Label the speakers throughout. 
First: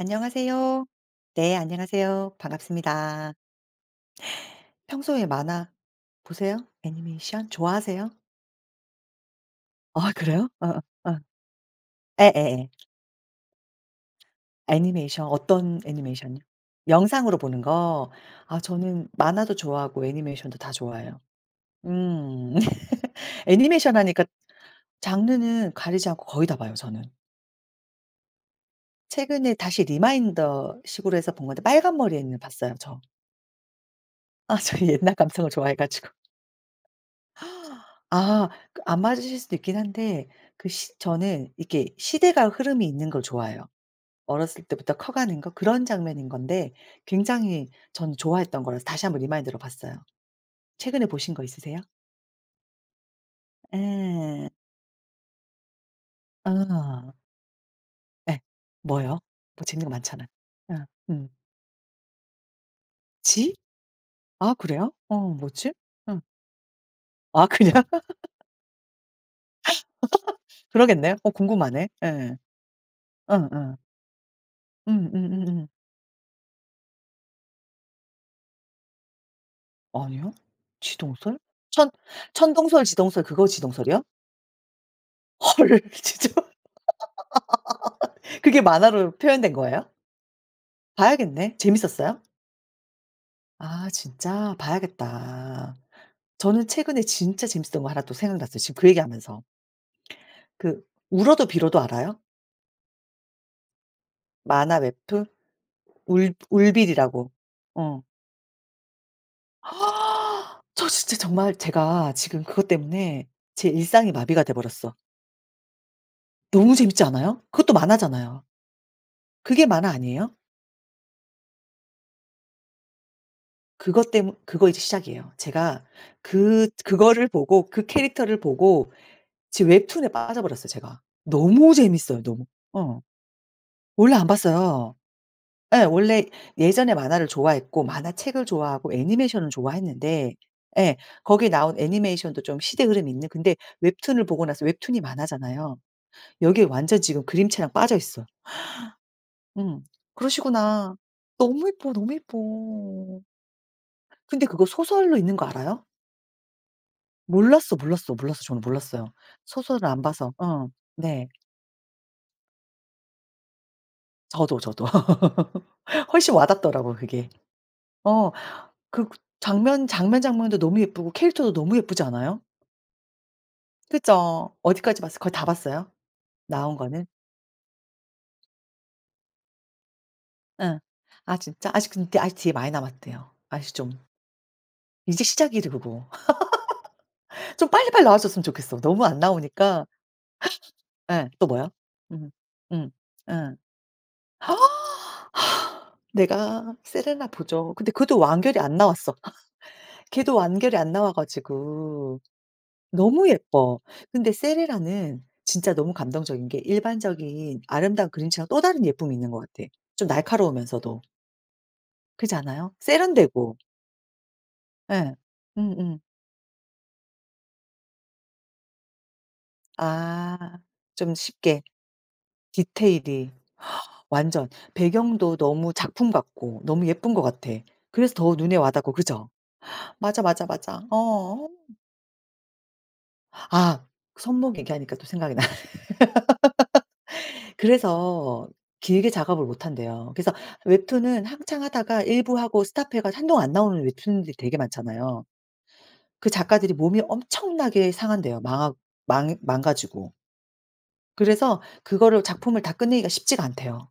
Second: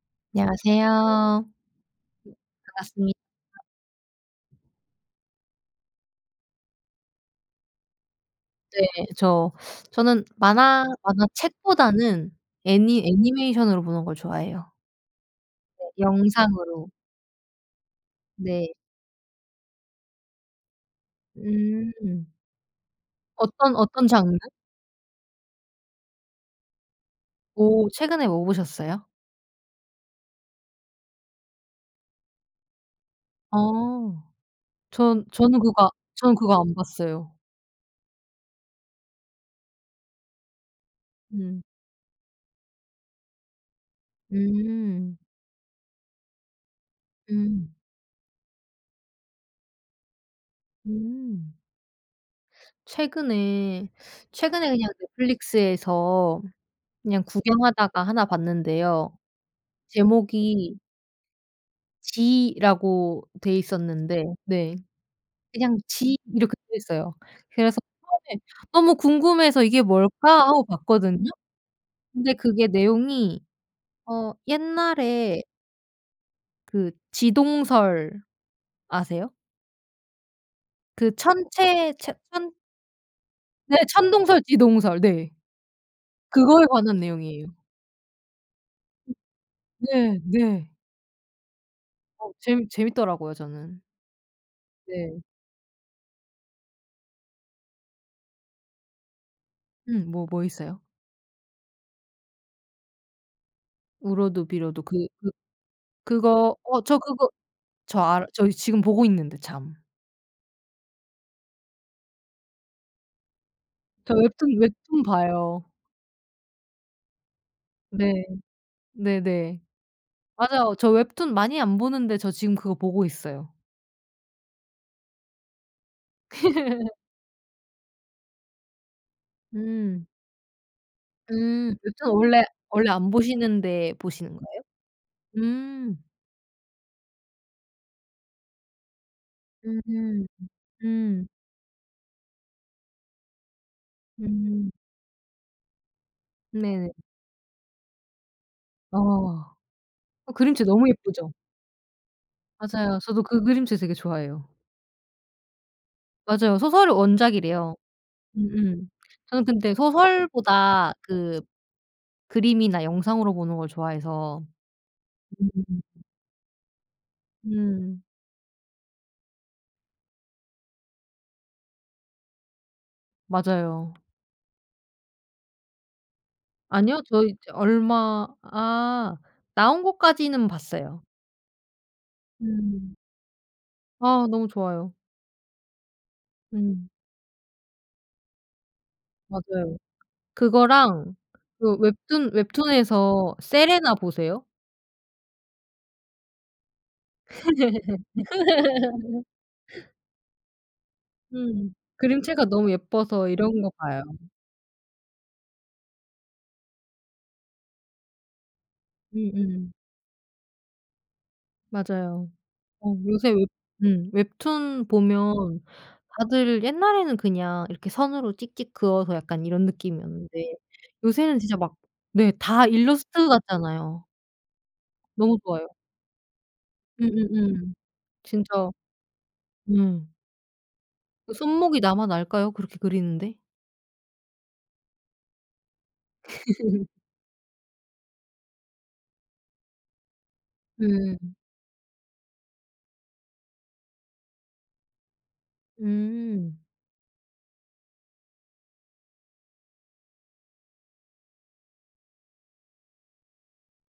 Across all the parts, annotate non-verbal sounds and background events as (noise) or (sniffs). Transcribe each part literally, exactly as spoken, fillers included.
Speaker 1: 안녕하세요.
Speaker 2: 안녕하세요.
Speaker 1: 네 안녕하세요.
Speaker 2: 반갑습니다.
Speaker 1: 반갑습니다. 평소에 만화 보세요? 애니메이션 좋아하세요?
Speaker 2: 네 저 (sucks teeth)
Speaker 1: 아
Speaker 2: 저는
Speaker 1: 그래요? 아
Speaker 2: 만화
Speaker 1: 아.
Speaker 2: 만화책보다는
Speaker 1: 예예예.
Speaker 2: 애니 애니메이션으로 보는 걸 좋아해요.
Speaker 1: 애니메이션 어떤
Speaker 2: 네
Speaker 1: 애니메이션이요?
Speaker 2: 영상으로.
Speaker 1: 영상으로 보는 거. 아
Speaker 2: 네.
Speaker 1: 저는 만화도 좋아하고 애니메이션도 다 좋아해요.
Speaker 2: 음.
Speaker 1: 음 (laughs)
Speaker 2: 어떤
Speaker 1: 애니메이션
Speaker 2: 어떤
Speaker 1: 하니까
Speaker 2: 장르?
Speaker 1: 장르는 가리지 않고 거의 다 봐요 저는.
Speaker 2: 오. 최근에 뭐 보셨어요?
Speaker 1: 최근에 다시 리마인더 식으로 해서 본 건데 빨간 머리 앤을 봤어요. 저.
Speaker 2: 아
Speaker 1: 아 저 이 옛날
Speaker 2: 전
Speaker 1: 감성을
Speaker 2: 저는 그거
Speaker 1: 좋아해가지고.
Speaker 2: 저는 그거 안 봤어요.
Speaker 1: (gasps) 아. 그 안 맞으실 수도 있긴 한데 그 시 저는
Speaker 2: 음.
Speaker 1: 이렇게 시대가 흐름이 있는 걸 좋아해요. 어렸을 때부터
Speaker 2: 음.
Speaker 1: 커가는 거 그런 장면인 건데 굉장히
Speaker 2: 음.
Speaker 1: 저는 좋아했던 거라서 다시 한번 리마인드로 봤어요. 최근에 보신 거
Speaker 2: 음.
Speaker 1: 있으세요?
Speaker 2: 최근에 (sucks teeth)
Speaker 1: 예.
Speaker 2: 최근에 그냥 넷플릭스에서
Speaker 1: 아.
Speaker 2: 그냥 구경하다가 하나
Speaker 1: 예
Speaker 2: 봤는데요.
Speaker 1: 뭐요? 뭐 재밌는 거 많잖아. 예
Speaker 2: 제목이
Speaker 1: 음.
Speaker 2: '지' 라고
Speaker 1: 지?
Speaker 2: 돼 있었는데
Speaker 1: 아
Speaker 2: 네.
Speaker 1: 그래요? 어 뭐지?
Speaker 2: 그냥 '지'
Speaker 1: 음.
Speaker 2: 이렇게 되어 있어요.
Speaker 1: 아 그냥?
Speaker 2: 그래서
Speaker 1: (laughs)
Speaker 2: 처음에 너무 궁금해서 '이게 뭘까?' 하고
Speaker 1: (laughs) 그러겠네. 어
Speaker 2: 봤거든요.
Speaker 1: 궁금하네.
Speaker 2: 근데
Speaker 1: 예.
Speaker 2: 그게 내용이
Speaker 1: 응. 응.
Speaker 2: 어
Speaker 1: 음.
Speaker 2: 옛날에
Speaker 1: 음음음.
Speaker 2: 그 지동설 아세요?
Speaker 1: 아니요.
Speaker 2: 그
Speaker 1: 지동설? 천
Speaker 2: 천체 체 천
Speaker 1: 천동설 지동설 그거
Speaker 2: 네,
Speaker 1: 지동설이요?
Speaker 2: 천동설 지동설. 네.
Speaker 1: 헐. 진짜?
Speaker 2: 그거에 관한 내용이에요.
Speaker 1: (laughs) 그게 만화로 표현된 거예요?
Speaker 2: 네. 네.
Speaker 1: 봐야겠네. 재밌었어요?
Speaker 2: 어 재밌 재밌더라고요 저는.
Speaker 1: 아, 진짜?
Speaker 2: 네.
Speaker 1: 봐야겠다. 저는 최근에 진짜 재밌었던 거 하나 또 생각났어요 지금 그 얘기 하면서.
Speaker 2: 음 뭐 뭐 있어요?
Speaker 1: 그 울어도 빌어도 알아요?
Speaker 2: 울어도
Speaker 1: 만화
Speaker 2: 빌어도. 그
Speaker 1: 웹툰?
Speaker 2: 그
Speaker 1: 울
Speaker 2: 그거 어 저 그거
Speaker 1: 울빌이라고.
Speaker 2: 저
Speaker 1: 어.
Speaker 2: 알 저 지금 보고 있는데 참.
Speaker 1: (gasps) 저 진짜 정말 제가 지금 그것 때문에 제 일상이
Speaker 2: 저
Speaker 1: 마비가 돼
Speaker 2: 웹툰,
Speaker 1: 버렸어.
Speaker 2: 웹툰 봐요.
Speaker 1: 너무 재밌지 않아요? 그것도
Speaker 2: 네.
Speaker 1: 만화잖아요.
Speaker 2: 네네.
Speaker 1: 그게 만화 아니에요?
Speaker 2: 맞아요. 저 웹툰 많이 안 보는데 저 지금 그거 보고 있어요.
Speaker 1: 그것 때문 그거 이제 시작이에요. 제가 그
Speaker 2: (laughs)
Speaker 1: 그거를 보고 그 캐릭터를 보고 지금
Speaker 2: 음.
Speaker 1: 웹툰에 빠져 버렸어요 제가. 너무
Speaker 2: 음 웹툰
Speaker 1: 재밌어요
Speaker 2: 원래
Speaker 1: 너무.
Speaker 2: 원래
Speaker 1: 어.
Speaker 2: 안 보시는데
Speaker 1: 원래 안
Speaker 2: 보시는 거예요?
Speaker 1: 봤어요. 예.
Speaker 2: 음.
Speaker 1: 원래 예전에 만화를 좋아했고 만화책을 좋아하고 애니메이션을
Speaker 2: 음.
Speaker 1: 좋아했는데 예.
Speaker 2: 음.
Speaker 1: 거기에 나온 애니메이션도 좀 시대 흐름이 있는 근데 웹툰을 보고 나서
Speaker 2: 음.
Speaker 1: 웹툰이 만화잖아요. 여기에
Speaker 2: 네네.
Speaker 1: 완전 지금 그림체랑 빠져 있어. (inhales)
Speaker 2: 어.
Speaker 1: 음
Speaker 2: 그림체 너무
Speaker 1: 그러시구나.
Speaker 2: 예쁘죠?
Speaker 1: 너무 이뻐, 너무 이뻐.
Speaker 2: 맞아요. 저도 그 그림체 되게
Speaker 1: 근데
Speaker 2: 좋아해요.
Speaker 1: 그거 소설로 있는 거 알아요?
Speaker 2: 맞아요. 소설이 원작이래요.
Speaker 1: 몰랐어, 몰랐어, 몰랐어 저는
Speaker 2: 음음
Speaker 1: 몰랐어요.
Speaker 2: 저는 근데
Speaker 1: 소설을 안 봐서. 어
Speaker 2: 소설보다
Speaker 1: 네.
Speaker 2: 그 그림이나 영상으로 보는 걸 좋아해서
Speaker 1: 저도, 저도 (laughs)
Speaker 2: 음음음음.
Speaker 1: 훨씬 와 닿더라고 그게.
Speaker 2: 음.
Speaker 1: 어 그 장면, 장면, 장면도 너무 예쁘고 캐릭터도 너무 예쁘지 않아요?
Speaker 2: 맞아요.
Speaker 1: 그죠. 어디까지 봤어요? 거의 다 봤어요? 나온
Speaker 2: 아니요.
Speaker 1: 거는?
Speaker 2: 저 이제 얼마 아 나온 것까지는
Speaker 1: 음.
Speaker 2: 봤어요.
Speaker 1: 아 진짜? 아직 근데 아직 뒤에 많이
Speaker 2: 음.
Speaker 1: 남았대요. 아직 좀.
Speaker 2: 아 너무 좋아요.
Speaker 1: 이제 시작이지 그거
Speaker 2: 음.
Speaker 1: (laughs) 좀 빨리빨리 나와 줬으면 좋겠어. 너무 안
Speaker 2: 맞아요.
Speaker 1: 나오니까
Speaker 2: 그거랑
Speaker 1: 예 또 뭐요?
Speaker 2: 그 웹툰,
Speaker 1: 음 음
Speaker 2: 웹툰에서
Speaker 1: 음.
Speaker 2: 세레나 보세요?
Speaker 1: (gasps) 내가 세레나 보죠. 근데 그것도 완결이 안 나왔어.
Speaker 2: (laughs)
Speaker 1: (laughs) 걔도 완결이 안 나와
Speaker 2: 음
Speaker 1: 가지고
Speaker 2: 그림체가 너무 예뻐서
Speaker 1: 너무
Speaker 2: 이런 거
Speaker 1: 예뻐.
Speaker 2: 봐요.
Speaker 1: 근데 세레나는 진짜 너무 감동적인 게 일반적인 아름다운 그림체랑 또 다른 예쁨이 있는 것 같아.
Speaker 2: 음음.
Speaker 1: 좀 날카로우면서도.
Speaker 2: 맞아요.
Speaker 1: 그렇지 않아요?
Speaker 2: 어 요새 웹
Speaker 1: 세련되고.
Speaker 2: 음 웹툰
Speaker 1: 예.
Speaker 2: 보면
Speaker 1: 음음.
Speaker 2: 다들 옛날에는 그냥 이렇게 선으로 찍찍 그어서 약간 이런 느낌이었는데
Speaker 1: 아 좀
Speaker 2: 요새는 진짜
Speaker 1: 쉽게
Speaker 2: 막 네 다 일러스트
Speaker 1: 디테일이 (gasps)
Speaker 2: 같잖아요.
Speaker 1: 완전. 배경도
Speaker 2: 너무 좋아요.
Speaker 1: 너무 작품 같고 너무 예쁜 것 같아.
Speaker 2: 음음음.
Speaker 1: 그래서 더 눈에 와
Speaker 2: 진짜.
Speaker 1: 닿고 그죠? (gasps)
Speaker 2: 음.
Speaker 1: 맞아, 맞아, 맞아
Speaker 2: 그
Speaker 1: 어.
Speaker 2: 손목이 남아날까요? 그렇게 그리는데?
Speaker 1: (gasps) 아 손목 얘기하니까 또 생각이 나네.
Speaker 2: (laughs)
Speaker 1: (laughs) 그래서 길게 작업을 못 한대요. 그래서 웹툰은
Speaker 2: 음.
Speaker 1: 한참 하다가 일부하고 스톱해 가지고 한동안 안 나오는 웹툰들이 되게 많잖아요. 그
Speaker 2: 음.
Speaker 1: 작가들이 몸이 엄청나게 상한대요. 마악 망 망가지고. 그래서 그거를 작품을 다 끝내기가 쉽지가 않대요.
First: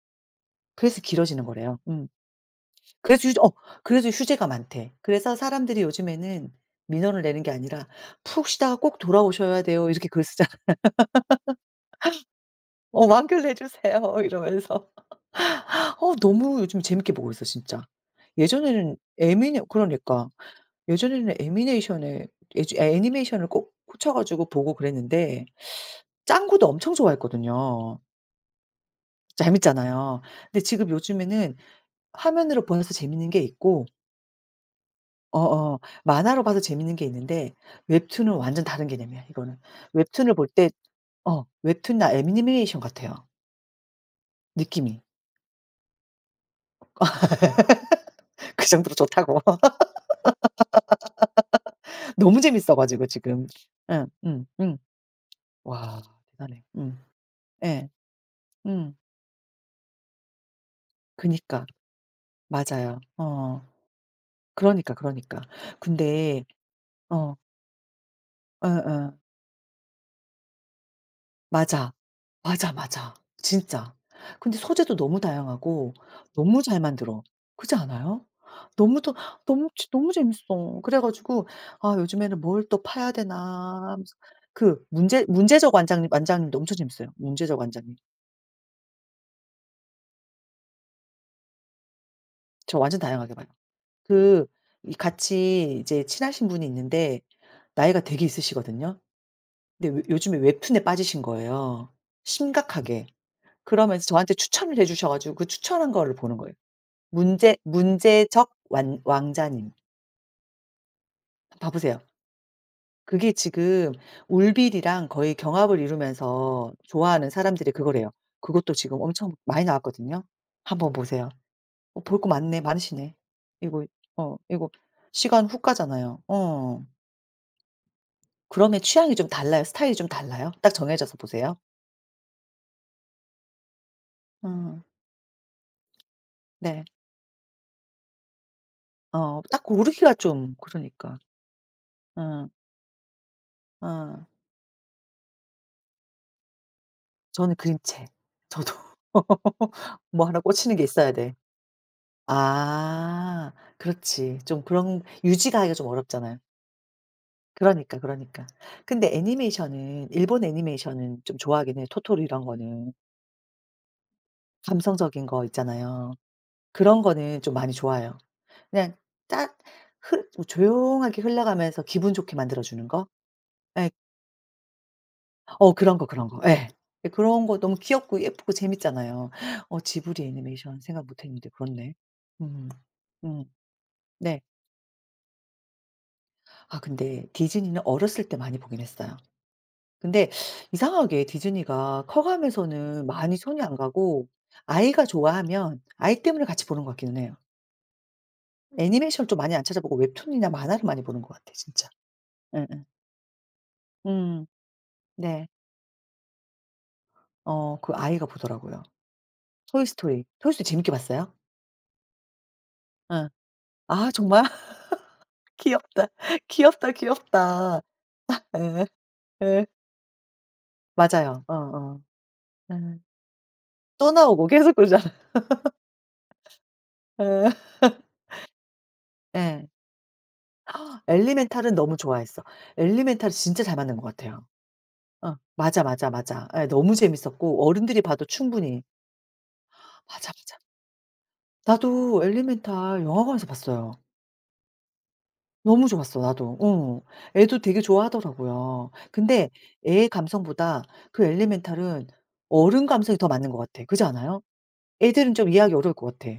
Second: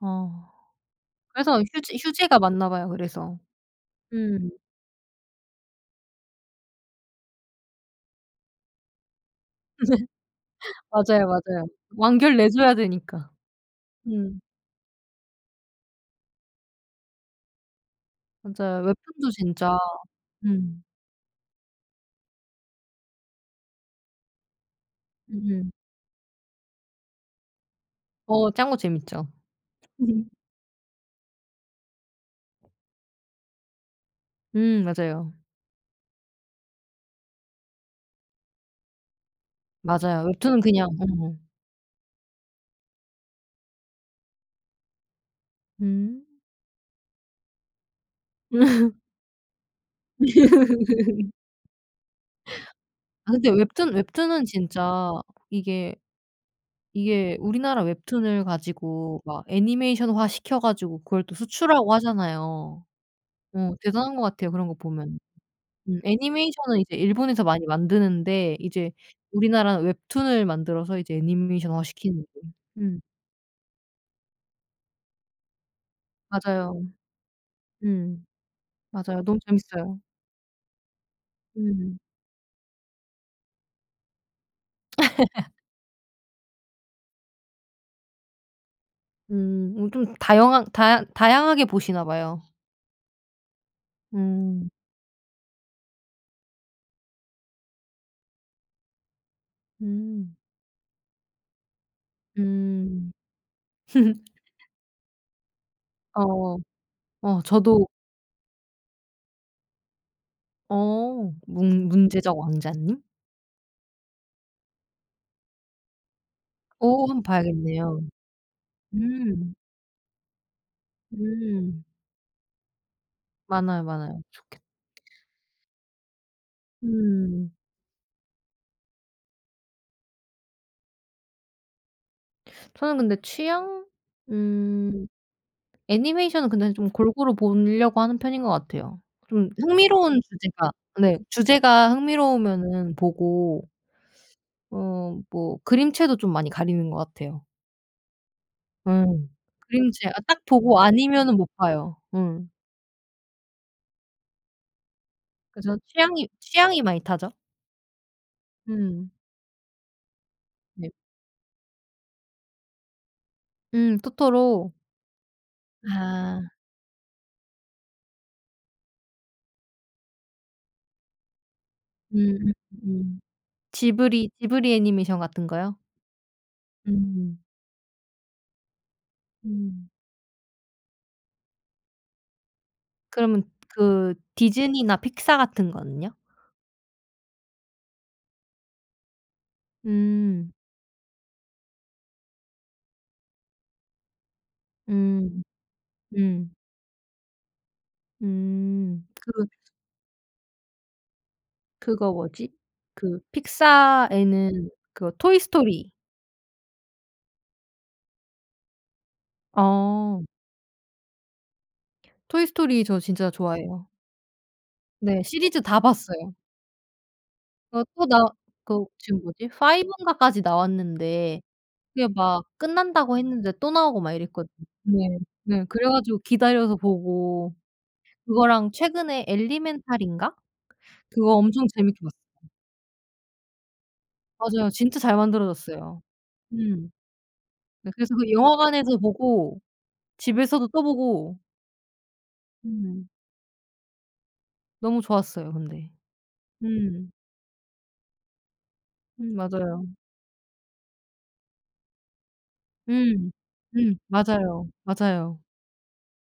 Speaker 2: 어.
Speaker 1: 그래서 길어지는
Speaker 2: 그래서
Speaker 1: 거래요.
Speaker 2: 휴지
Speaker 1: 음.
Speaker 2: 휴재가 많나봐요
Speaker 1: 그래서
Speaker 2: 그래서.
Speaker 1: 휴재 어. 그래서 휴재가
Speaker 2: 음.
Speaker 1: 많대. 그래서 사람들이 요즘에는 민원을 내는 게 아니라 "푹 쉬다가 꼭 돌아오셔야 돼요." 이렇게 글을 쓰잖아. (laughs)
Speaker 2: (laughs) 맞아요, 맞아요. 완결 내 줘야
Speaker 1: 어.
Speaker 2: 되니까.
Speaker 1: "완결 내 주세요."
Speaker 2: 음.
Speaker 1: 이러면서. (laughs) 어 너무 요즘 재밌게 보고 있어요 진짜.
Speaker 2: 맞아요.
Speaker 1: 예전에는
Speaker 2: 웹툰도
Speaker 1: 애미네
Speaker 2: 진짜
Speaker 1: 그러니까.
Speaker 2: 음.
Speaker 1: 예전에는 애미네이션에 애즈 애니메이션을 꼭 꽂혀 가지고 보고 그랬는데
Speaker 2: 음.
Speaker 1: (sucks teeth) 짱구도 엄청 좋아했거든요.
Speaker 2: 어 짱구 재밌죠.
Speaker 1: 재밌잖아요.
Speaker 2: (laughs)
Speaker 1: 근데 지금 요즘에는 화면으로 보면서 재밌는 게 있고
Speaker 2: 음 맞아요.
Speaker 1: 어어. 만화로 봐도 재밌는 게 있는데 웹툰은 완전 다른 개념이야 이거는.
Speaker 2: 맞아요.
Speaker 1: 웹툰을 볼
Speaker 2: 웹툰는
Speaker 1: 때
Speaker 2: 그냥 음.
Speaker 1: 어. 웹툰 나 애니메이션 같아요. 느낌이.
Speaker 2: 음.
Speaker 1: (laughs) 그 정도로
Speaker 2: (laughs)
Speaker 1: 좋다고.
Speaker 2: (laughs)
Speaker 1: (laughs) 너무 재밌어 가지고
Speaker 2: (inhales) 아
Speaker 1: 지금.
Speaker 2: 근데 웹툰 웹툰은
Speaker 1: 응응응.
Speaker 2: 진짜 이게,
Speaker 1: 와 대단해. 응.
Speaker 2: 이게 우리나라
Speaker 1: 예.
Speaker 2: 웹툰을
Speaker 1: 응.
Speaker 2: 가지고 막 애니메이션화 시켜 가지고 그걸 또
Speaker 1: 그니까.
Speaker 2: 수출하고 하잖아요.
Speaker 1: 맞아요. 어.
Speaker 2: 어 대단한 것 같아요 그런 거
Speaker 1: 그러니까
Speaker 2: 보면은.
Speaker 1: 그러니까.
Speaker 2: 음
Speaker 1: 근데
Speaker 2: 애니메이션은 이제
Speaker 1: 어.
Speaker 2: 일본에서 많이 만드는데 이제
Speaker 1: 어어.
Speaker 2: 우리나라는 웹툰을 만들어서 이제 애니메이션화
Speaker 1: 맞아.
Speaker 2: 시키는 게
Speaker 1: 맞아,
Speaker 2: 음.
Speaker 1: 맞아. 진짜. 근데 소재도 너무 다양하고 너무 잘
Speaker 2: 맞아요.
Speaker 1: 만들어. 그렇지
Speaker 2: 음.
Speaker 1: 않아요? 너무도
Speaker 2: 맞아요. 너무
Speaker 1: 너무 진
Speaker 2: 재밌어요.
Speaker 1: 너무 재밌어. 그래 가지고 아
Speaker 2: 음.
Speaker 1: 요즘에는 '뭘 또 파야 되나?' 하면서. 그 문제
Speaker 2: (laughs)
Speaker 1: 문제적 완장 완장도 엄청 재밌어요. 문제적 왕자님.
Speaker 2: 음 어 좀 다양한 다양 다양하게 보시나 봐요.
Speaker 1: 저 완전 다양하게 봐요. 그
Speaker 2: 음.
Speaker 1: 이 같이 이제 친하신 분이 있는데 나이가 되게 있으시거든요. 근데 요
Speaker 2: 음.
Speaker 1: 요즘에 웹툰에 빠지신 거예요 심각하게.
Speaker 2: 음.
Speaker 1: 그러면서
Speaker 2: (laughs)
Speaker 1: 저한테 추천을 해 주셔 가지고 그 추천한 거를 보는 거예요.
Speaker 2: 어 어
Speaker 1: 문제
Speaker 2: 저도
Speaker 1: 문제적 완 왕자님.
Speaker 2: 어
Speaker 1: 봐
Speaker 2: 문
Speaker 1: 보세요.
Speaker 2: 문제적 왕자님?
Speaker 1: 그게 지금 울빌이랑 거의 경합을 이루면서
Speaker 2: 오 한번
Speaker 1: 좋아하는 사람들이
Speaker 2: 봐야겠네요.
Speaker 1: 그거래요. 그것도 지금 엄청
Speaker 2: 음.
Speaker 1: 많이 나왔거든요. 한번 보세요.
Speaker 2: 음.
Speaker 1: 어 볼 거 많네 많으시네.
Speaker 2: 많아요,
Speaker 1: 이거
Speaker 2: 많아요.
Speaker 1: 어
Speaker 2: 좋겠다.
Speaker 1: 이거 시간 훅 가잖아요. 어.
Speaker 2: 음.
Speaker 1: 그러면 취향이 좀 달라요? 스타일이 좀 달라요? 딱 정해져서 보세요?
Speaker 2: (inhales) 저는 근데 취향
Speaker 1: 어.
Speaker 2: 음 애니메이션은 근데
Speaker 1: 네.
Speaker 2: 좀 골고루 보려고 하는 편인 것 같아요.
Speaker 1: 어
Speaker 2: 좀
Speaker 1: 딱 고르기가
Speaker 2: 흥미로운
Speaker 1: 좀
Speaker 2: 주제가 네
Speaker 1: 그러니까.
Speaker 2: 주제가
Speaker 1: 음.
Speaker 2: 흥미로우면은 보고
Speaker 1: 어.
Speaker 2: 어 뭐 그림체도 좀 많이 가리는 것 같아요.
Speaker 1: 저는 그림체. 저도
Speaker 2: 음.
Speaker 1: (laughs)
Speaker 2: 그림체가
Speaker 1: 뭐
Speaker 2: 딱
Speaker 1: 하나 꽂히는
Speaker 2: 보고
Speaker 1: 게 있어야 돼.
Speaker 2: 아니면은 못 봐요. 음.
Speaker 1: 아 그렇지. 좀 그런 유지가 하기가
Speaker 2: 그죠.
Speaker 1: 좀
Speaker 2: 취향이
Speaker 1: 어렵잖아요.
Speaker 2: 취향이 많이 타죠.
Speaker 1: 그러니까, 그러니까. 근데
Speaker 2: 음.
Speaker 1: 애니메이션은 일본
Speaker 2: 네.
Speaker 1: 애니메이션은 좀 좋아하긴 해요. 토토로 이런 거는.
Speaker 2: 음 토토로.
Speaker 1: 감성적인 거 있잖아요.
Speaker 2: 아.
Speaker 1: 그런 거는 좀 많이 좋아해요. 그냥 딱 흘 뭐 조용하게 흘러가면서 기분 좋게
Speaker 2: 음.
Speaker 1: 만들어 주는 거?
Speaker 2: 음.
Speaker 1: 예.
Speaker 2: 지브리, 지브리 애니메이션 같은
Speaker 1: 어
Speaker 2: 거요?
Speaker 1: 그런 거 그런 거. 예 예
Speaker 2: 음.
Speaker 1: 그런 거 너무 귀엽고 예쁘고 재밌잖아요. (gasps) 어
Speaker 2: 음.
Speaker 1: 지브리 애니메이션 생각 못 했는데 그렇네. 음
Speaker 2: 그러면
Speaker 1: 음
Speaker 2: 그
Speaker 1: 네.
Speaker 2: 디즈니나 픽사 같은 거는요?
Speaker 1: 아 근데 디즈니는 어렸을 때 많이 보긴 했어요. 근데
Speaker 2: 음.
Speaker 1: (sucks teeth) 이상하게 디즈니가 커 가면서는 많이 손이 안 가고 아이가
Speaker 2: 음
Speaker 1: 좋아하면 아이 때문에
Speaker 2: 음.
Speaker 1: 같이 보는 것 같기는 해요.
Speaker 2: 음
Speaker 1: 애니메이션 좀
Speaker 2: 그
Speaker 1: 많이 안 찾아보고 웹툰이나 만화를 많이 보는 것 같아 진짜.
Speaker 2: 그거 뭐지?
Speaker 1: 예예.
Speaker 2: 그
Speaker 1: 음
Speaker 2: 픽사에는 그 토이
Speaker 1: 네.
Speaker 2: 스토리.
Speaker 1: 어 그 아이가 보더라고요. 토이
Speaker 2: 어.
Speaker 1: 스토리, 토이 스토리 재밌게 봤어요?
Speaker 2: 토이 스토리 저
Speaker 1: 어
Speaker 2: 진짜 좋아해요.
Speaker 1: 아 정말?
Speaker 2: 네
Speaker 1: (laughs)
Speaker 2: 시리즈 다
Speaker 1: 귀엽다.
Speaker 2: 봤어요.
Speaker 1: 귀엽다, 귀엽다.
Speaker 2: 어 또 나
Speaker 1: (laughs)
Speaker 2: 그
Speaker 1: 어
Speaker 2: 지금 뭐지?
Speaker 1: 예.
Speaker 2: 파이브 인가까지 나왔는데
Speaker 1: 맞아요. 어어.
Speaker 2: 그게 막
Speaker 1: 예
Speaker 2: 끝난다고 했는데 또 나오고
Speaker 1: 또
Speaker 2: 막
Speaker 1: 나오고
Speaker 2: 이랬거든요.
Speaker 1: 계속 그러잖아요.
Speaker 2: 네. 네
Speaker 1: (laughs)
Speaker 2: 그래가지고 기다려서
Speaker 1: 어.
Speaker 2: 보고.
Speaker 1: (laughs)
Speaker 2: 그거랑 최근에
Speaker 1: 예.
Speaker 2: 엘리멘탈인가?
Speaker 1: (gasps)
Speaker 2: 그거 엄청
Speaker 1: 엘리멘탈은 너무
Speaker 2: 재밌게
Speaker 1: 좋아했어.
Speaker 2: 봤어요.
Speaker 1: 엘리멘탈은 진짜 잘 만든 것 같아요.
Speaker 2: 맞아요. 진짜 잘
Speaker 1: 어 맞아,
Speaker 2: 만들어졌어요.
Speaker 1: 맞아, 맞아. 예
Speaker 2: 음
Speaker 1: 너무 재밌었고
Speaker 2: 네
Speaker 1: 어른들이
Speaker 2: 그래서
Speaker 1: 봐도
Speaker 2: 그
Speaker 1: 충분히
Speaker 2: 영화관에서 보고
Speaker 1: 맞아, 맞아.
Speaker 2: 집에서도 또 보고.
Speaker 1: 나도 엘리멘탈
Speaker 2: 음.
Speaker 1: 영화관에서 봤어요.
Speaker 2: 너무 좋았어요
Speaker 1: 너무
Speaker 2: 근데.
Speaker 1: 좋았어 나도. 어
Speaker 2: 음.
Speaker 1: 애도 되게 좋아하더라고요.
Speaker 2: 음
Speaker 1: 근데
Speaker 2: 맞아요.
Speaker 1: 애의 감성보다 그 엘리멘탈은 어른 감성이 더
Speaker 2: 음.
Speaker 1: 맞는 것 같아.
Speaker 2: 음.
Speaker 1: 그렇지 않아요?
Speaker 2: 맞아요.
Speaker 1: 애들은
Speaker 2: 맞아요.
Speaker 1: 좀 이해하기 어려울 것 같아.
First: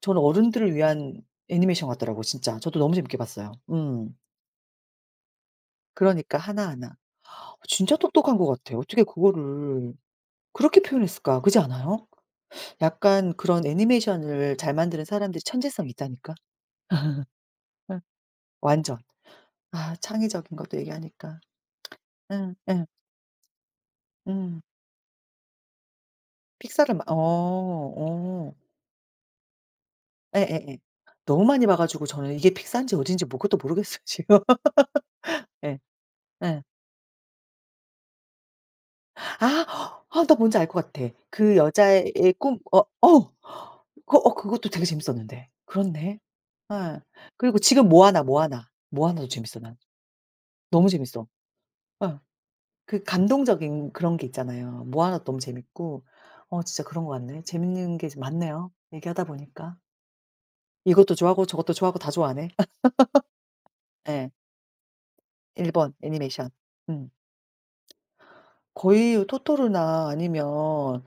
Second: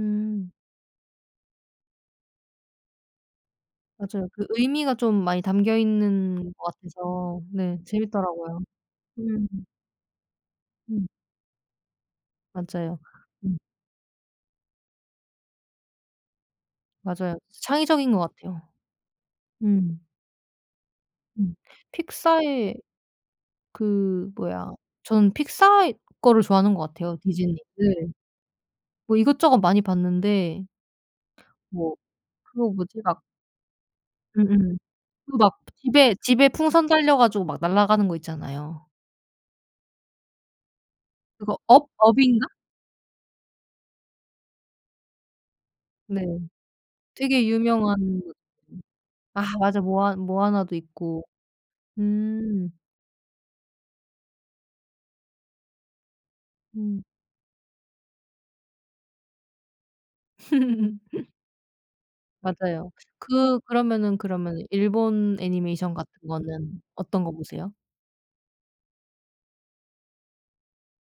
Speaker 1: 저는 어른들을 위한 애니메이션 같더라고 진짜. 저도 너무 재밌게 봤어요. 음.
Speaker 2: 맞아요. 그 의미가 좀 많이
Speaker 1: 그러니까
Speaker 2: 담겨있는 것
Speaker 1: 하나하나.
Speaker 2: 같아서
Speaker 1: 아
Speaker 2: 네
Speaker 1: 진짜 똑똑한 것
Speaker 2: 재밌더라고요.
Speaker 1: 같아. 어떻게
Speaker 2: 음.
Speaker 1: 그거를 그렇게
Speaker 2: 음.
Speaker 1: 표현했을까? 그렇지 않아요?
Speaker 2: 맞아요.
Speaker 1: 약간
Speaker 2: 음.
Speaker 1: 그런 애니메이션을 잘 만드는 사람들이 천재성이 있다니까. (laughs)
Speaker 2: 맞아요. 창의적인 것 같아요.
Speaker 1: 완전. 아
Speaker 2: 음.
Speaker 1: 창의적인 거 또 얘기하니까.
Speaker 2: 음.
Speaker 1: (smacks lips) 예
Speaker 2: 픽사의
Speaker 1: 예.
Speaker 2: 그
Speaker 1: 음.
Speaker 2: 뭐야 전 픽사의 거를 좋아하는 것
Speaker 1: 픽사를 막 어
Speaker 2: 같아요 디즈니든.
Speaker 1: 어.
Speaker 2: 뭐 이것저것 많이 봤는데
Speaker 1: 예예예. 너무 많이 봐
Speaker 2: 뭐
Speaker 1: 가지고 저는 이게
Speaker 2: 그거
Speaker 1: 픽사인지
Speaker 2: 뭐지 막
Speaker 1: 어딘지 뭐 그것도 모르겠어요 지금.
Speaker 2: 음음. 그
Speaker 1: (laughs)
Speaker 2: 막
Speaker 1: 예.
Speaker 2: 집에, 집에
Speaker 1: 예.
Speaker 2: 풍선 달려 가지고 막 날아가는 거 있잖아요.
Speaker 1: 아 아 나 뭔지 알 것 같아. 그
Speaker 2: 그거 업,
Speaker 1: 여자애 애
Speaker 2: 업인가?
Speaker 1: 꿈 어 어 그 어 그것도 되게 재밌었는데. 그렇네.
Speaker 2: 네.
Speaker 1: 예.
Speaker 2: 되게
Speaker 1: 그리고 지금
Speaker 2: 유명한 음
Speaker 1: 모아나, 모아나, 모아나도
Speaker 2: 아
Speaker 1: 재밌어 난.
Speaker 2: 맞아. 모아 모아나도
Speaker 1: 너무
Speaker 2: 있고
Speaker 1: 재밌어. 예.
Speaker 2: 음.
Speaker 1: 그 감동적인 그런 게 있잖아요. 모아나도 너무 재밌고. 어 진짜
Speaker 2: 음.
Speaker 1: 그런 것 같네. 재밌는 게 이제 많네요, 얘기하다 보니까. 이것도
Speaker 2: (laughs)
Speaker 1: 좋아하고 저것도 좋아하고 다 좋아하네. (laughs)
Speaker 2: 맞아요. 그 그러면은,
Speaker 1: 예.
Speaker 2: 그러면은 일본
Speaker 1: 일본
Speaker 2: 애니메이션 같은
Speaker 1: 애니메이션.
Speaker 2: 거는
Speaker 1: 음
Speaker 2: 어떤 거 보세요?
Speaker 1: 거의 토토로나 아니면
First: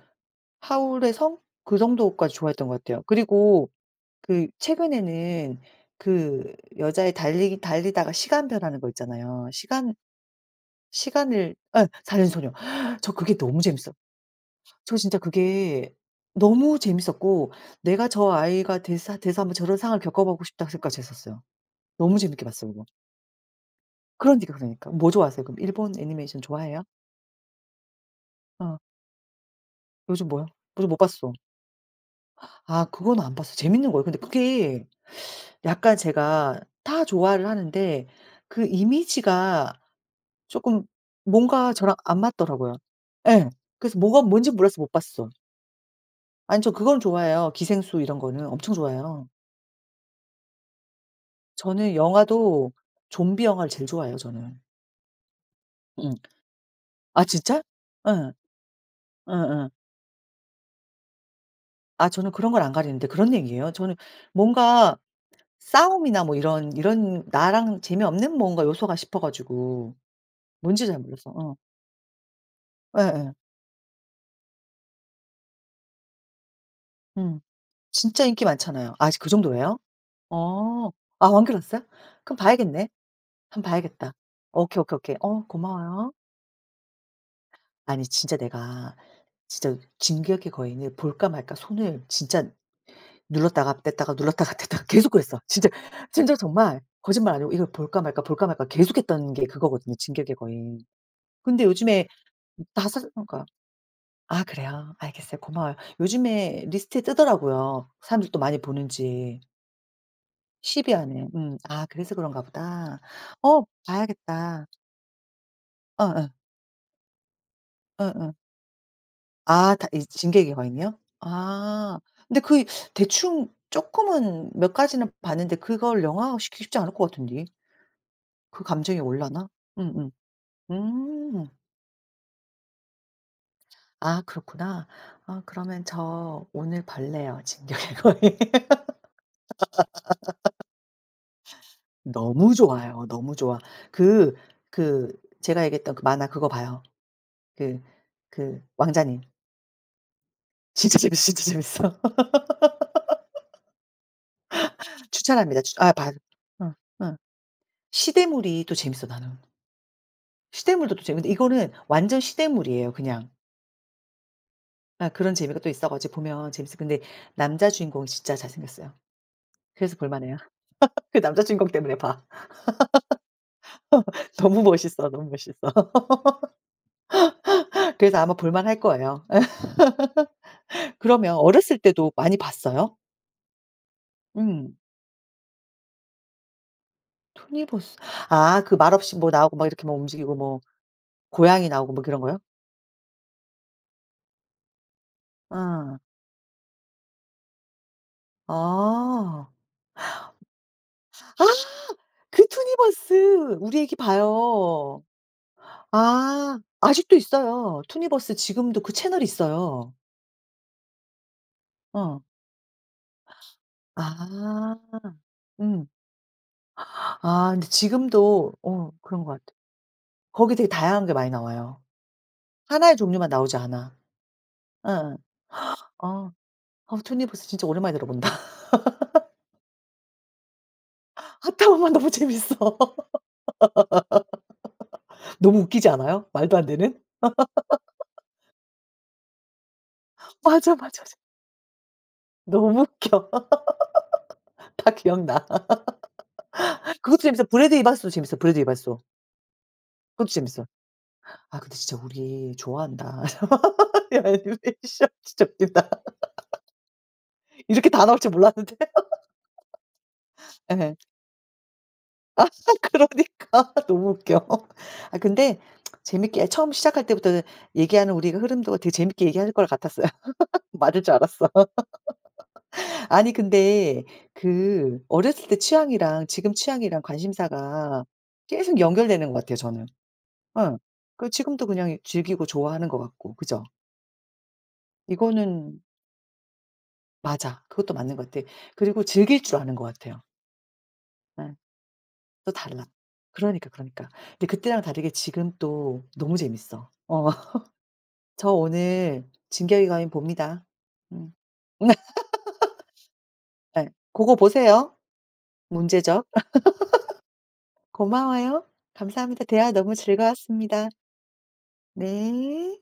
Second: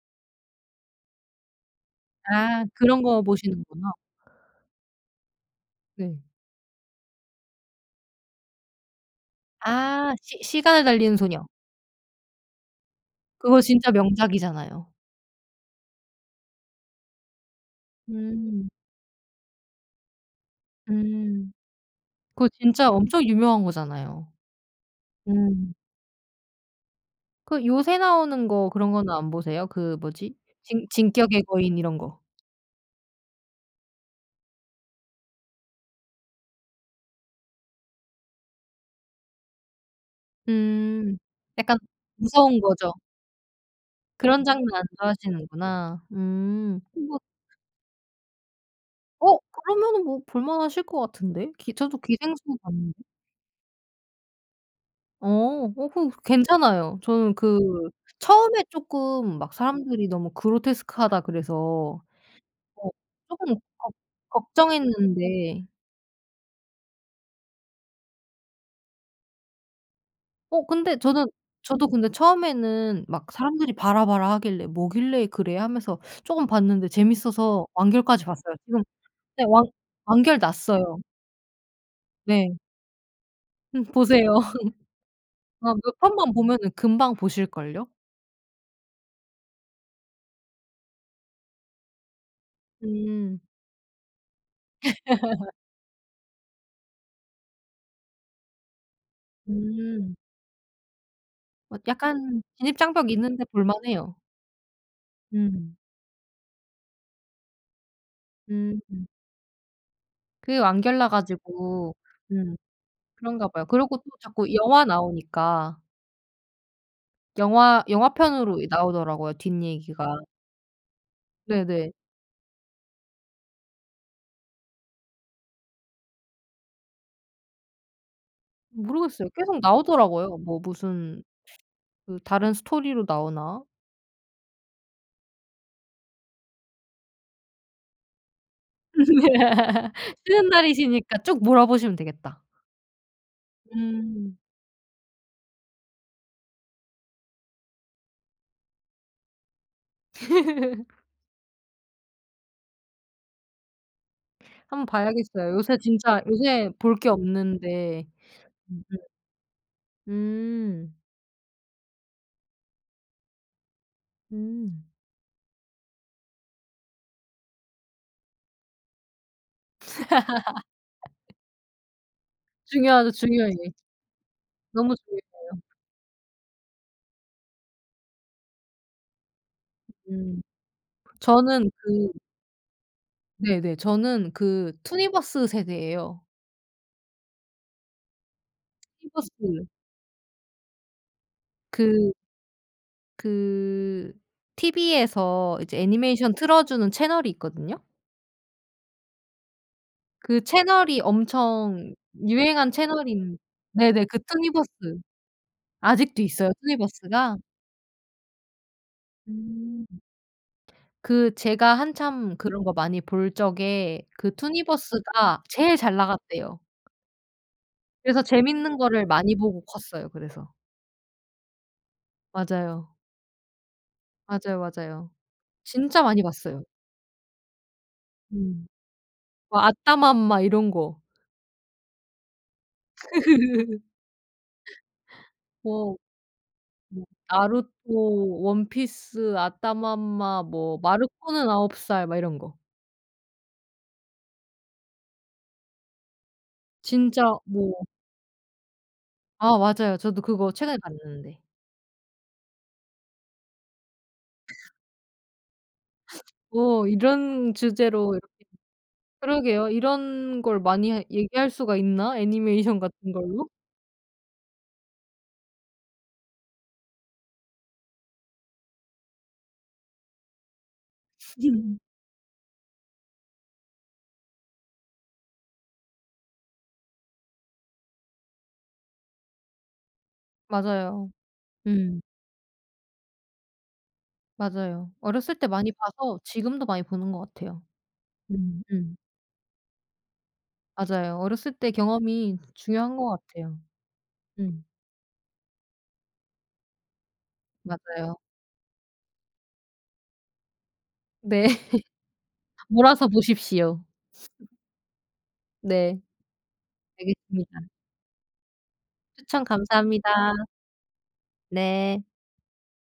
Speaker 1: 하울의 성 그 정도까지
Speaker 2: 아
Speaker 1: 좋아했던 것
Speaker 2: 그런
Speaker 1: 같아요.
Speaker 2: 거
Speaker 1: 그리고
Speaker 2: 보시는구나.
Speaker 1: 그 최근에는
Speaker 2: 네.
Speaker 1: 그 여자애 달리기 달리다가 시간 변하는 거 있잖아요. 시간
Speaker 2: 아 시 시간을 달리는 소녀.
Speaker 1: 시간을 예 사는 소녀. (inhales) 저 그게 너무
Speaker 2: 그거 진짜
Speaker 1: 재밌어.
Speaker 2: 명작이잖아요.
Speaker 1: 저 진짜 그게 너무 재밌었고 '내가 저
Speaker 2: 음.
Speaker 1: 아이가 되사 돼서 한 번 저런 상황을 겪어 보고 싶다.' 생각까지 했었어요.
Speaker 2: 음.
Speaker 1: 너무 재밌게
Speaker 2: 그거
Speaker 1: 봤어요 그거.
Speaker 2: 진짜 엄청 유명한 거잖아요.
Speaker 1: 그러니까, 그러니까. 뭐 좋아하세요 그럼?
Speaker 2: 음.
Speaker 1: 일본 애니메이션 좋아해요?
Speaker 2: 그 요새 나오는 거
Speaker 1: 어.
Speaker 2: 그런 거는 안 보세요? 그
Speaker 1: 요즘
Speaker 2: 뭐지?
Speaker 1: 뭐야?
Speaker 2: 진
Speaker 1: 뭐지 못 봤어.
Speaker 2: 진격의 거인 이런 거.
Speaker 1: 아 그건 안 봤어. 재밌는 거예요? 근데 그게 (sucks teeth) 약간 제가 다 좋아를 하는데 그 이미지가 쪼끔
Speaker 2: 음.
Speaker 1: 뭔가
Speaker 2: 약간
Speaker 1: 저랑 안
Speaker 2: 무서운
Speaker 1: 맞더라고요.
Speaker 2: 거죠.
Speaker 1: 예. 그래서 뭐가
Speaker 2: 그런
Speaker 1: 뭔지
Speaker 2: 장면
Speaker 1: 몰라서
Speaker 2: 안
Speaker 1: 못 봤어.
Speaker 2: 좋아하시는구나.
Speaker 1: 아니 저
Speaker 2: 음
Speaker 1: 그건
Speaker 2: (unintelligible)
Speaker 1: 좋아해요. 기생수 이런 거는 엄청 좋아해요.
Speaker 2: 어 그러면은 뭐 볼만하실 것 같은데? 기
Speaker 1: 저는
Speaker 2: 저도 기생수
Speaker 1: 영화도
Speaker 2: 봤는데.
Speaker 1: 좀비 영화를 제일 좋아해요 저는.
Speaker 2: 어 오 그거
Speaker 1: 음.
Speaker 2: 괜찮아요.
Speaker 1: 아
Speaker 2: 저는 그
Speaker 1: 진짜? 예.
Speaker 2: 처음에 쪼끔 막
Speaker 1: 예예.
Speaker 2: 사람들이 "너무 그로테스크하다." 그래서
Speaker 1: 아 저는 그런 걸 안
Speaker 2: 어
Speaker 1: 가리는데 그런
Speaker 2: 쪼끔
Speaker 1: 얘기예요?
Speaker 2: 걱
Speaker 1: 저는 뭔가
Speaker 2: 걱정했는데
Speaker 1: 싸움이나 뭐 이런, 이런 나랑 재미없는 뭔가 요소가 싶어 가지고
Speaker 2: 어
Speaker 1: 뭔지
Speaker 2: 근데
Speaker 1: 잘
Speaker 2: 저는
Speaker 1: 몰랐어 어.
Speaker 2: 저도 근데 처음에는 막
Speaker 1: 에에.
Speaker 2: 사람들이 "봐라봐라." 하길래 뭐길래 그래 하면서 쪼금 봤는데
Speaker 1: 음.
Speaker 2: 재밌어서 완결까지
Speaker 1: 진짜 인기
Speaker 2: 봤어요. 지금
Speaker 1: 많잖아요. 아직 그
Speaker 2: 네 완
Speaker 1: 정도예요?
Speaker 2: 완결
Speaker 1: 어
Speaker 2: 났어요.
Speaker 1: 아 완결 났어요? 그럼
Speaker 2: 네.
Speaker 1: 봐야겠네. 한번
Speaker 2: 음
Speaker 1: 봐야겠다.
Speaker 2: 보세요.
Speaker 1: 오케이, 오케이, 오케이.
Speaker 2: (laughs)
Speaker 1: 어
Speaker 2: 아 몇
Speaker 1: 고마워요.
Speaker 2: 번만 보면은 금방 보실 걸요?
Speaker 1: 아니 진짜 내가 진짜 진격의 거인을 볼까 말까 손을 진짜
Speaker 2: 음.
Speaker 1: 눌렀다가 뗐다가 눌렀다가 뗐다가 계속 그랬어
Speaker 2: (laughs)
Speaker 1: 진짜. 진짜로 정말 거짓말 아니고 이걸 볼까 말까 볼까 말까 계속했던 게 그거거든요
Speaker 2: 음.
Speaker 1: 진격의 거인. 근데
Speaker 2: 어
Speaker 1: 요즘에
Speaker 2: 약간 진입
Speaker 1: 다 사실
Speaker 2: 장벽이 있는데
Speaker 1: 그러니까
Speaker 2: 볼 만해요.
Speaker 1: 아 그래요? 알겠어요
Speaker 2: 음.
Speaker 1: 고마워요. 요즘에 리스트에 뜨더라고요 사람들 또 많이
Speaker 2: 음.
Speaker 1: 보는지.
Speaker 2: 그
Speaker 1: 십 위
Speaker 2: 완결
Speaker 1: 안에. 음 아
Speaker 2: 나가지고
Speaker 1: 그래서 그런가
Speaker 2: 음
Speaker 1: 보다.
Speaker 2: 그런가
Speaker 1: 어
Speaker 2: 봐요. 그러고 또 자꾸
Speaker 1: 봐야겠다.
Speaker 2: 영화 나오니까.
Speaker 1: 어 예.
Speaker 2: 영화
Speaker 1: 어어.
Speaker 2: 영화편으로 이 나오더라고요 뒷
Speaker 1: 아 다 이
Speaker 2: 얘기가.
Speaker 1: 진격의 거인이요?
Speaker 2: 네네.
Speaker 1: 아 근데 그 이 대충 쪼끔은 몇 가지는 봤는데 그걸 영화화시키기 쉽지 않을 것 같은데. 그 감정이
Speaker 2: 모르겠어요.
Speaker 1: 올라나?
Speaker 2: 계속
Speaker 1: 음음.
Speaker 2: 나오더라고요. 뭐 무슨
Speaker 1: 음.
Speaker 2: 그 다른 스토리로 나오나?
Speaker 1: 아 그렇구나. 아 그러면 저 오늘 볼래요 진격의 거인.
Speaker 2: (laughs) 쉬는 날이시니까 쭉 몰아
Speaker 1: (laughs)
Speaker 2: 보시면 되겠다.
Speaker 1: 너무 좋아요 너무 좋아. 그
Speaker 2: 음.
Speaker 1: 그 제가 얘기했던 그 만화 그거 봐요. 그 그 왕자님.
Speaker 2: (laughs)
Speaker 1: 진짜 재밌어, 진짜 재밌어.
Speaker 2: 한 번
Speaker 1: (laughs)
Speaker 2: 봐야겠어요.
Speaker 1: 추천합니다
Speaker 2: 요새
Speaker 1: 추천 아 반
Speaker 2: 진짜 요새
Speaker 1: 어
Speaker 2: 볼 게
Speaker 1: 어
Speaker 2: 없는데.
Speaker 1: 시대물이 또 재밌어 나는.
Speaker 2: 음음
Speaker 1: 시대물도
Speaker 2: 음.
Speaker 1: 또 재밌는데 이거는 완전 시대물이에요 그냥.
Speaker 2: 음.
Speaker 1: 예 그런 재미가 또 있어 가지고 보면 재밌어. 근데 남자 주인공이 진짜 잘 생겼어요 그래서 볼 만해요. (laughs) 그
Speaker 2: (laughs)
Speaker 1: 남자 주인공 때문에 봐.
Speaker 2: 중요하죠, 중요해.
Speaker 1: (laughs) 너무
Speaker 2: 너무
Speaker 1: 멋있어 너무 멋있어.
Speaker 2: 중요해요.
Speaker 1: (laughs) 그래서 아마 볼 만할 거예요 예.
Speaker 2: 음
Speaker 1: (laughs) 그러면
Speaker 2: 저는
Speaker 1: 어렸을
Speaker 2: 그
Speaker 1: 때도 많이 봤어요?
Speaker 2: 네네. 저는 그
Speaker 1: 음.
Speaker 2: 투니버스 세대에요.
Speaker 1: 투니버스 아 그 말 없이
Speaker 2: 투니버스.
Speaker 1: 뭐 나오고 막 이렇게 뭐 움직이고 뭐 고양이 나오고 뭐
Speaker 2: 그
Speaker 1: 그런 거요?
Speaker 2: 그 TV에서 이제
Speaker 1: 어.
Speaker 2: 애니메이션 틀어주는 채널이 있거든요.
Speaker 1: 아.
Speaker 2: 그 채널이 엄청
Speaker 1: (gasps) 아 그
Speaker 2: 유행한 채널인
Speaker 1: 투니버스! 우리 애기
Speaker 2: 네네 그 투니버스.
Speaker 1: 봐요.
Speaker 2: 아직도 있어요,
Speaker 1: 아 아직도
Speaker 2: 투니버스가?
Speaker 1: 있어요. 투니버스 지금도 그 채널이
Speaker 2: 음.
Speaker 1: 있어요.
Speaker 2: 그 제가
Speaker 1: 어.
Speaker 2: 한참 그런 거 많이 볼 적에 그
Speaker 1: 아
Speaker 2: 투니버스가 제일
Speaker 1: 음.
Speaker 2: 잘 나갔대요.
Speaker 1: 아 근데
Speaker 2: 그래서
Speaker 1: 지금도
Speaker 2: 재밌는
Speaker 1: 어
Speaker 2: 거를
Speaker 1: 그런 것
Speaker 2: 많이
Speaker 1: 같아.
Speaker 2: 보고 컸어요 그래서.
Speaker 1: 거기 되게 다양한 게 많이 나와요. 하나
Speaker 2: 맞아요.
Speaker 1: 의 종류만 나오지 않아.
Speaker 2: 맞아요, 맞아요.
Speaker 1: 어어. (gasps)
Speaker 2: 진짜 많이
Speaker 1: 어.
Speaker 2: 봤어요.
Speaker 1: 어 투니버스 진짜 오랜만에 들어본다.
Speaker 2: 음.
Speaker 1: (laughs)
Speaker 2: 뭐 아따맘마 이런 거.
Speaker 1: 아따맘마 너무 재밌어.
Speaker 2: (laughs)
Speaker 1: (laughs) 너무 웃기지
Speaker 2: 뭐
Speaker 1: 않아요? 말도 안 되는?
Speaker 2: 뭐 나루토,
Speaker 1: (laughs)
Speaker 2: 원피스, 아따맘마
Speaker 1: 맞아,
Speaker 2: 뭐
Speaker 1: 맞아. 지
Speaker 2: 마루코는 아홉 살 막 이런 거.
Speaker 1: 너무 웃겨. (laughs) 다 기억나. (laughs)
Speaker 2: 진짜
Speaker 1: 그것도 재밌어 브래드
Speaker 2: 뭐
Speaker 1: 이발소도 재밌어, 브래드 이발소.
Speaker 2: 아 맞아요. 저도
Speaker 1: 그것도
Speaker 2: 그거
Speaker 1: 재밌어.
Speaker 2: 최근에 봤는데.
Speaker 1: 아 근데 진짜 우리 좋아한다. (laughs) 야 애니메이션 진짜 웃긴다.
Speaker 2: (sniffs)
Speaker 1: (laughs)
Speaker 2: 뭐 이런
Speaker 1: 이렇게 다
Speaker 2: 주제로
Speaker 1: 나올 줄
Speaker 2: 이렇게
Speaker 1: 몰랐는데.
Speaker 2: 그러게요. 이런 걸
Speaker 1: (laughs)
Speaker 2: 많이
Speaker 1: 예.
Speaker 2: 해 얘기할 수가 있나?
Speaker 1: 아하
Speaker 2: 애니메이션 같은 걸로?
Speaker 1: 그러니까. 너무 웃겨. (laughs) 아 근데 (tsk) 재밌게 처음 시작할 때부터 얘기하는 우리 그 흐름도 되게 재밌게 얘기할 것 같았어요. (laughs) 맞을 줄 알았어.
Speaker 2: (laughs)
Speaker 1: (laughs) 아니 근데 그 어렸을 때 취향이랑 지금 취향이랑 관심사가 계속 연결되는 것 같아요 저는. 어
Speaker 2: 맞아요.
Speaker 1: 그 지금도 이 그냥
Speaker 2: 음.
Speaker 1: 즐기고 좋아하는 것 같고 그죠?
Speaker 2: 맞아요. 어렸을 때 많이
Speaker 1: 이거는
Speaker 2: 봐서 지금도 많이 보는 것 같아요.
Speaker 1: 맞아. 그것도 맞는 것 같아.
Speaker 2: 음 음.
Speaker 1: 그리고 즐길 줄 아는 것 같아요.
Speaker 2: 맞아요. 어렸을
Speaker 1: 예.
Speaker 2: 때 경험이
Speaker 1: 또 달라.
Speaker 2: 중요한 것 같아요.
Speaker 1: 그러니까, 그러니까. 근데
Speaker 2: 음.
Speaker 1: 그때랑 다르게 지금 또 너무 재밌어. 어
Speaker 2: 맞아요.
Speaker 1: (laughs) 저 오늘 진격의 거인 봅니다. 음.
Speaker 2: 네. 몰아서
Speaker 1: (laughs)
Speaker 2: 보십시오.
Speaker 1: 네 고거 보세요
Speaker 2: 네.
Speaker 1: 문제적.
Speaker 2: 알겠습니다.
Speaker 1: (laughs) 고마워요.
Speaker 2: 추천
Speaker 1: 감사합니다. 대화 너무
Speaker 2: 감사합니다.
Speaker 1: 즐거웠습니다.
Speaker 2: 네.
Speaker 1: 네.